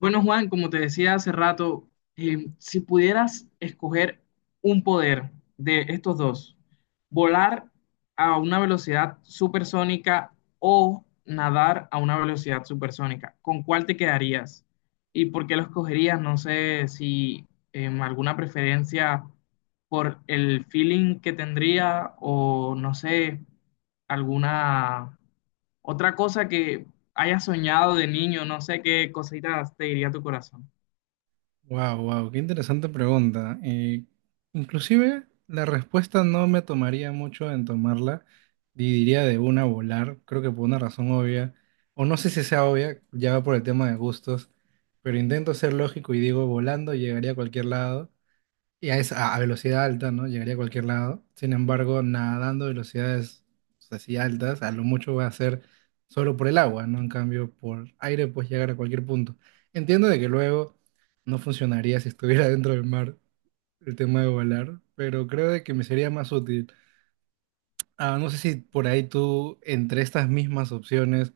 Bueno, Juan, como te decía hace rato, si pudieras escoger un poder de estos dos, volar a una velocidad supersónica o nadar a una velocidad supersónica, ¿con cuál te quedarías? ¿Y por qué lo escogerías? No sé si alguna preferencia por el feeling que tendría, o no sé, alguna otra cosa que hayas soñado de niño. No sé qué cositas te diría tu corazón. Wow, wow, qué interesante pregunta. Inclusive la respuesta no me tomaría mucho en tomarla y diría de una volar, creo que por una razón obvia, o no sé si sea obvia, ya va por el tema de gustos, pero intento ser lógico y digo volando llegaría a cualquier lado y a, esa, a velocidad alta, ¿no? Llegaría a cualquier lado. Sin embargo, nadando a velocidades así altas, a lo mucho va a ser solo por el agua, ¿no? En cambio, por aire puedes llegar a cualquier punto. Entiendo de que luego no funcionaría si estuviera dentro del mar el tema de volar, pero creo de que me sería más útil. Ah, no sé si por ahí tú, entre estas mismas opciones,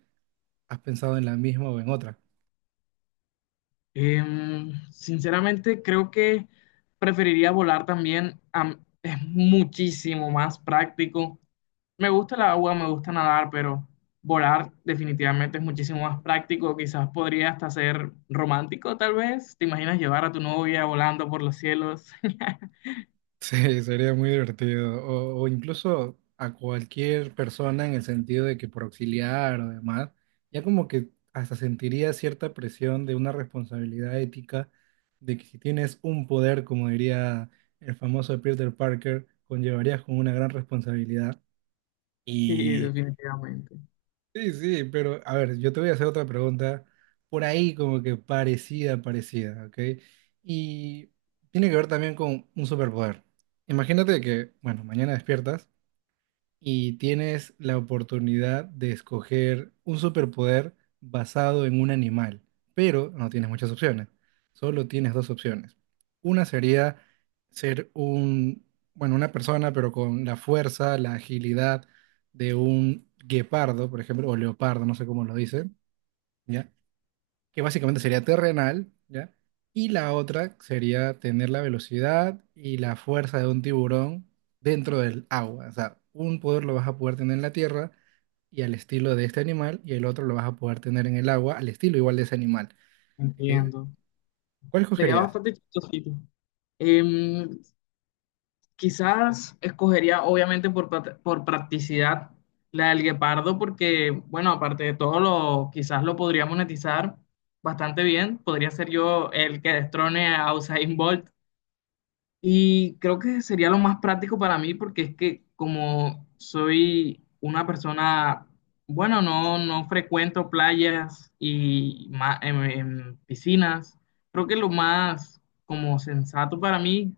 has pensado en la misma o en otra. Sinceramente, creo que preferiría volar también. Es muchísimo más práctico. Me gusta el agua, me gusta nadar, pero volar definitivamente es muchísimo más práctico. Quizás podría hasta ser romántico, tal vez. ¿Te imaginas llevar a tu novia volando por los cielos? Sí, sería muy divertido. O incluso a cualquier persona en el sentido de que por auxiliar o demás, ya como que hasta sentiría cierta presión de una responsabilidad ética de que si tienes un poder, como diría el famoso Peter Parker, conllevarías con una gran responsabilidad. Sí, definitivamente. Sí, sí, pero a ver, yo te voy a hacer otra pregunta por ahí como que parecida, parecida, ¿ok? Y tiene que ver también con un superpoder. Imagínate que, bueno, mañana despiertas y tienes la oportunidad de escoger un superpoder basado en un animal, pero no tienes muchas opciones, solo tienes dos opciones. Una sería ser un, bueno, una persona, pero con la fuerza, la agilidad de un guepardo, por ejemplo, o leopardo, no sé cómo lo dicen, ¿ya? Que básicamente sería terrenal, ¿ya? Y la otra sería tener la velocidad y la fuerza de un tiburón dentro del agua. O sea, un poder lo vas a poder tener en la tierra y al estilo de este animal, y el otro lo vas a poder tener en el agua al estilo igual de ese animal. Eh, Entiendo. ¿Cuál Sería escogerías? bastante chistosito. Em, Quizás escogería, obviamente, por, por practicidad, la del guepardo, porque, bueno, aparte de todo, lo, quizás lo podría monetizar bastante bien. Podría ser yo el que destrone a Usain Bolt, y creo que sería lo más práctico para mí, porque es que como soy una persona, bueno, no, no frecuento playas y piscinas, creo que lo más como sensato para mí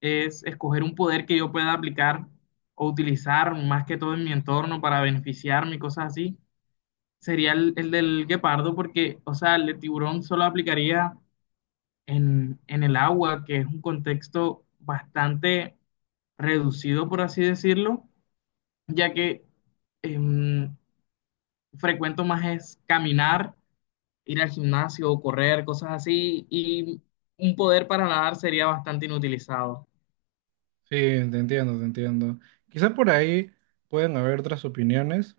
es escoger un poder que yo pueda aplicar o utilizar más que todo en mi entorno para beneficiarme y cosas así. Sería el del guepardo, porque, o sea, el de tiburón solo aplicaría en el agua, que es un contexto bastante reducido, por así decirlo, ya que em, frecuento más es caminar, ir al gimnasio o correr, cosas así, y un poder para nadar sería bastante inutilizado. Sí, te entiendo, te entiendo. Quizá por ahí pueden haber otras opiniones,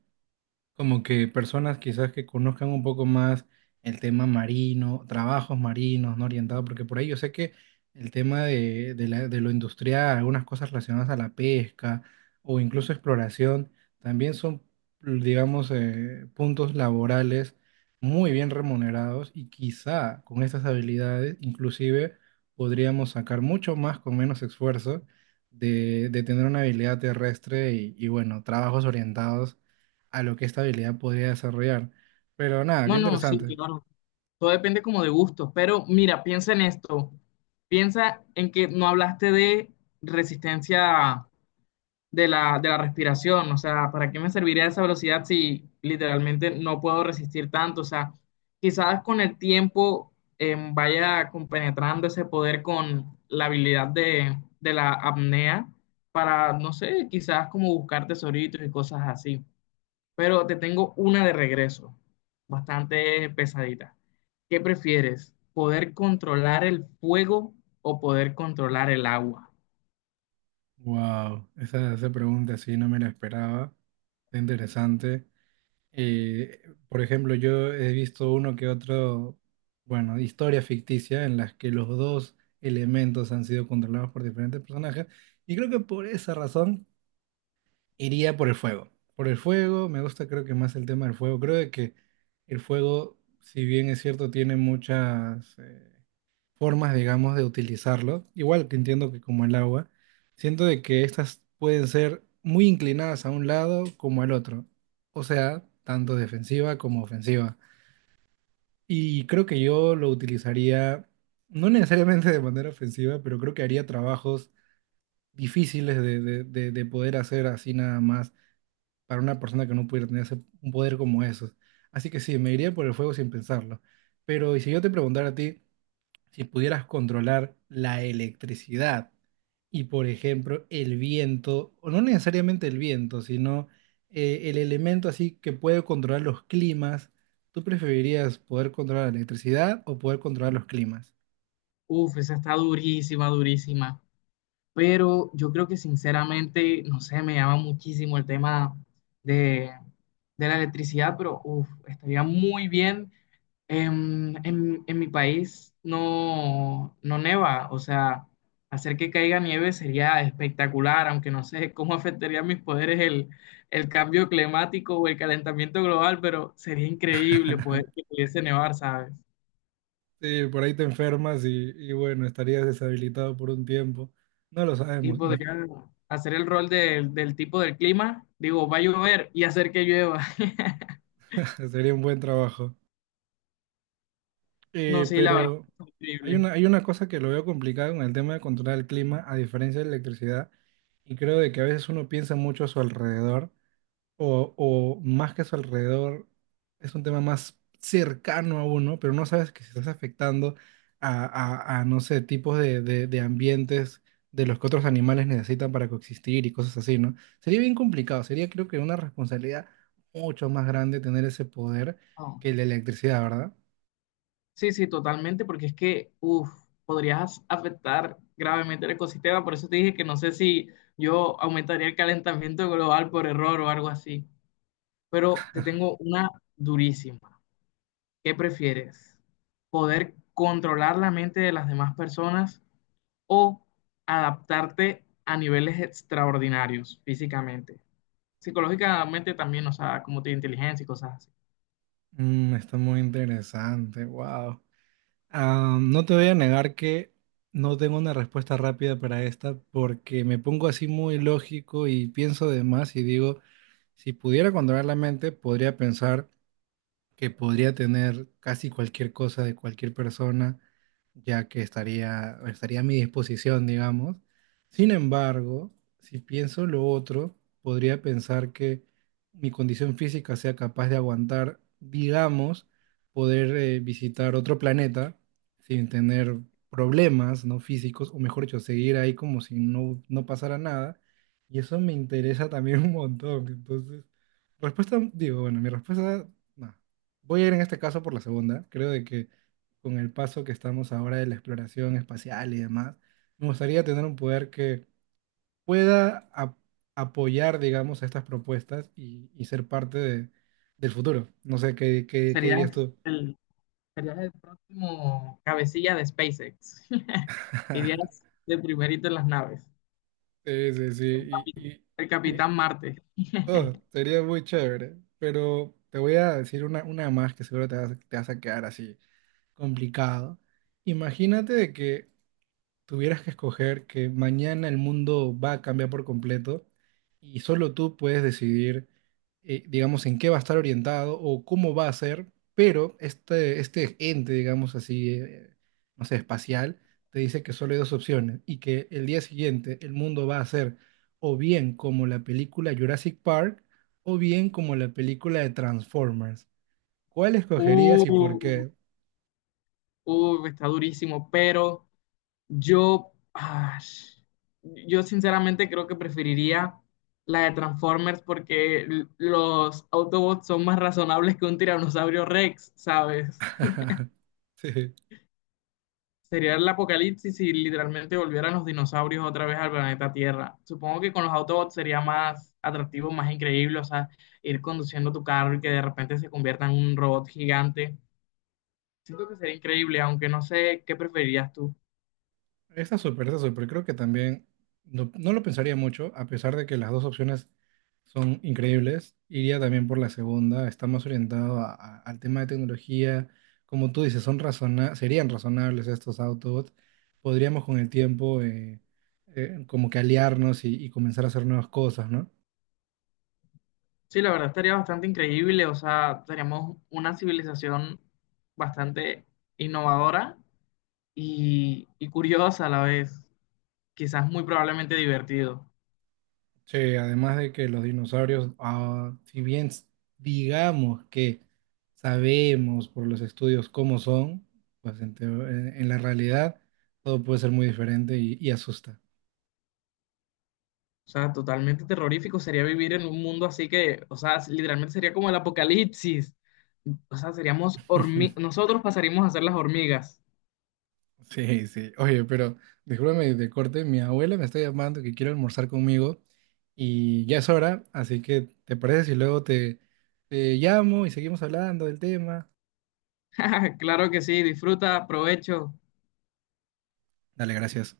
como que personas quizás que conozcan un poco más el tema marino, trabajos marinos, ¿no? Orientados, porque por ahí yo sé que el tema de, de lo industrial, algunas cosas relacionadas a la pesca o incluso exploración, también son, digamos, puntos laborales muy bien remunerados y quizá con estas habilidades inclusive podríamos sacar mucho más con menos esfuerzo de tener una habilidad terrestre y bueno, trabajos orientados a lo que esta habilidad podría desarrollar. Pero nada, qué No, no, sí, interesante. claro. Todo depende como de gustos, pero mira, piensa en esto. Piensa en que no hablaste de resistencia de la respiración. O sea, ¿para qué me serviría esa velocidad si literalmente no puedo resistir tanto? O sea, quizás con el tiempo vaya compenetrando ese poder con la habilidad de la apnea para, no sé, quizás como buscar tesoritos y cosas así. Pero te tengo una de regreso, bastante pesadita. ¿Qué prefieres? ¿Poder controlar el fuego o poder controlar el agua? Wow, esa pregunta sí no me la esperaba. Qué interesante. Por ejemplo, yo he visto uno que otro, bueno, historia ficticia en las que los dos elementos han sido controlados por diferentes personajes. Y creo que por esa razón iría por el fuego. Por el fuego, me gusta creo que más el tema del fuego. Creo de que el fuego, si bien es cierto, tiene muchas formas, digamos, de utilizarlo. Igual que entiendo que como el agua, siento de que estas pueden ser muy inclinadas a un lado como al otro, o sea, tanto defensiva como ofensiva. Y creo que yo lo utilizaría, no necesariamente de manera ofensiva, pero creo que haría trabajos difíciles de, de poder hacer así nada más para una persona que no pudiera tener un poder como esos. Así que sí, me iría por el fuego sin pensarlo. Pero, y si yo te preguntara a ti, si pudieras controlar la electricidad y, por ejemplo, el viento, o no necesariamente el viento, sino el elemento así que puede controlar los climas, ¿tú preferirías poder controlar la electricidad o poder controlar los climas? Uf, esa está durísima, durísima. Pero yo creo que sinceramente, no sé, me llama muchísimo el tema de, de la electricidad, pero uf, estaría muy bien. En mi país no, no neva, o sea, hacer que caiga nieve sería espectacular, aunque no sé cómo afectaría a mis poderes el cambio climático o el calentamiento global, pero sería increíble poder que pudiese nevar, ¿sabes? Sí, por ahí te enfermas y bueno, estarías deshabilitado por un tiempo. No lo Y sabemos. podría hacer el rol del, del tipo del clima, digo, va a llover y hacer que llueva. Sería un buen trabajo. No, sí, la verdad, Pero es increíble. Hay una cosa que lo veo complicado con el tema de controlar el clima, a diferencia de la electricidad, y creo de que a veces uno piensa mucho a su alrededor, o más que a su alrededor, es un tema más cercano a uno, pero no sabes que se estás afectando a, a, no sé, tipos de, de ambientes de los que otros animales necesitan para coexistir y cosas así, ¿no? Sería bien complicado, sería creo que una responsabilidad mucho más grande tener ese poder No. que la electricidad, ¿verdad? Sí, sí, totalmente, porque es que, uff, podrías afectar gravemente el ecosistema, por eso te dije que no sé si yo aumentaría el calentamiento global por error o algo así. Pero te tengo una durísima. ¿Qué prefieres? ¿Poder controlar la mente de las demás personas o adaptarte a niveles extraordinarios físicamente? Psicológicamente también, o sea, como tu inteligencia y cosas así. Mm, está muy interesante, wow. No te voy a negar que no tengo una respuesta rápida para esta porque me pongo así muy lógico y pienso de más y digo, si pudiera controlar la mente, podría pensar que podría tener casi cualquier cosa de cualquier persona ya que estaría, estaría a mi disposición, digamos. Sin embargo, si pienso lo otro, podría pensar que mi condición física sea capaz de aguantar, digamos, poder visitar otro planeta sin tener problemas, ¿no? Físicos, o mejor dicho, seguir ahí como si no, no pasara nada. Y eso me interesa también un montón. Entonces, respuesta, digo, bueno, mi respuesta, no. Voy a ir en este caso por la segunda. Creo de que con el paso que estamos ahora de la exploración espacial y demás, me gustaría tener un poder que pueda apoyar, digamos, estas propuestas y ser parte del futuro. No sé, ¿qué, qué, qué dirías Serías tú? el, serías el próximo cabecilla de SpaceX. Irías de primerito en las naves. Sí, sí, sí. Capi- Y, El y- y- Capitán Marte. oh, sería muy chévere. Pero te voy a decir una más que seguro te vas a quedar así complicado. Imagínate de que tuvieras que escoger que mañana el mundo va a cambiar por completo y solo tú puedes decidir, digamos, en qué va a estar orientado o cómo va a ser, pero este ente, digamos así, no sé, espacial, te dice que solo hay dos opciones y que el día siguiente el mundo va a ser o bien como la película Jurassic Park o bien como la película de Transformers. ¿Cuál escogerías y por Uh, qué? Está durísimo, pero yo, ah, yo sinceramente creo que preferiría la de Transformers, porque los Autobots son más razonables que un tiranosaurio Rex, ¿sabes? Sí. Sería el apocalipsis si literalmente volvieran los dinosaurios otra vez al planeta Tierra. Supongo que con los Autobots sería más atractivo, más increíble, o sea, ir conduciendo tu carro y que de repente se convierta en un robot gigante. Siento que sería increíble, aunque no sé qué preferirías tú. Está súper, está súper. Creo que también no, no lo pensaría mucho, a pesar de que las dos opciones son increíbles. Iría también por la segunda, está más orientado al tema de tecnología. Como tú dices, son razona serían razonables estos autos. Podríamos con el tiempo como que aliarnos y comenzar a hacer nuevas cosas, ¿no? Sí, la verdad estaría bastante increíble, o sea, seríamos una civilización bastante innovadora y curiosa a la vez, quizás muy probablemente divertido, Sí, además de que los dinosaurios, ah, si bien digamos que sabemos por los estudios cómo son, pues en, en la realidad todo puede ser muy diferente y asusta. o sea, totalmente terrorífico sería vivir en un mundo así que, o sea, literalmente sería como el apocalipsis, o sea, seríamos hormigas, nosotros pasaríamos a ser las hormigas. Sí, sí. Oye, pero discúlpame de corte, mi abuela me está llamando que quiere almorzar conmigo y ya es hora, así que ¿te parece si luego te, te llamo y seguimos hablando del tema? Claro que sí, disfruta, provecho. Dale, gracias.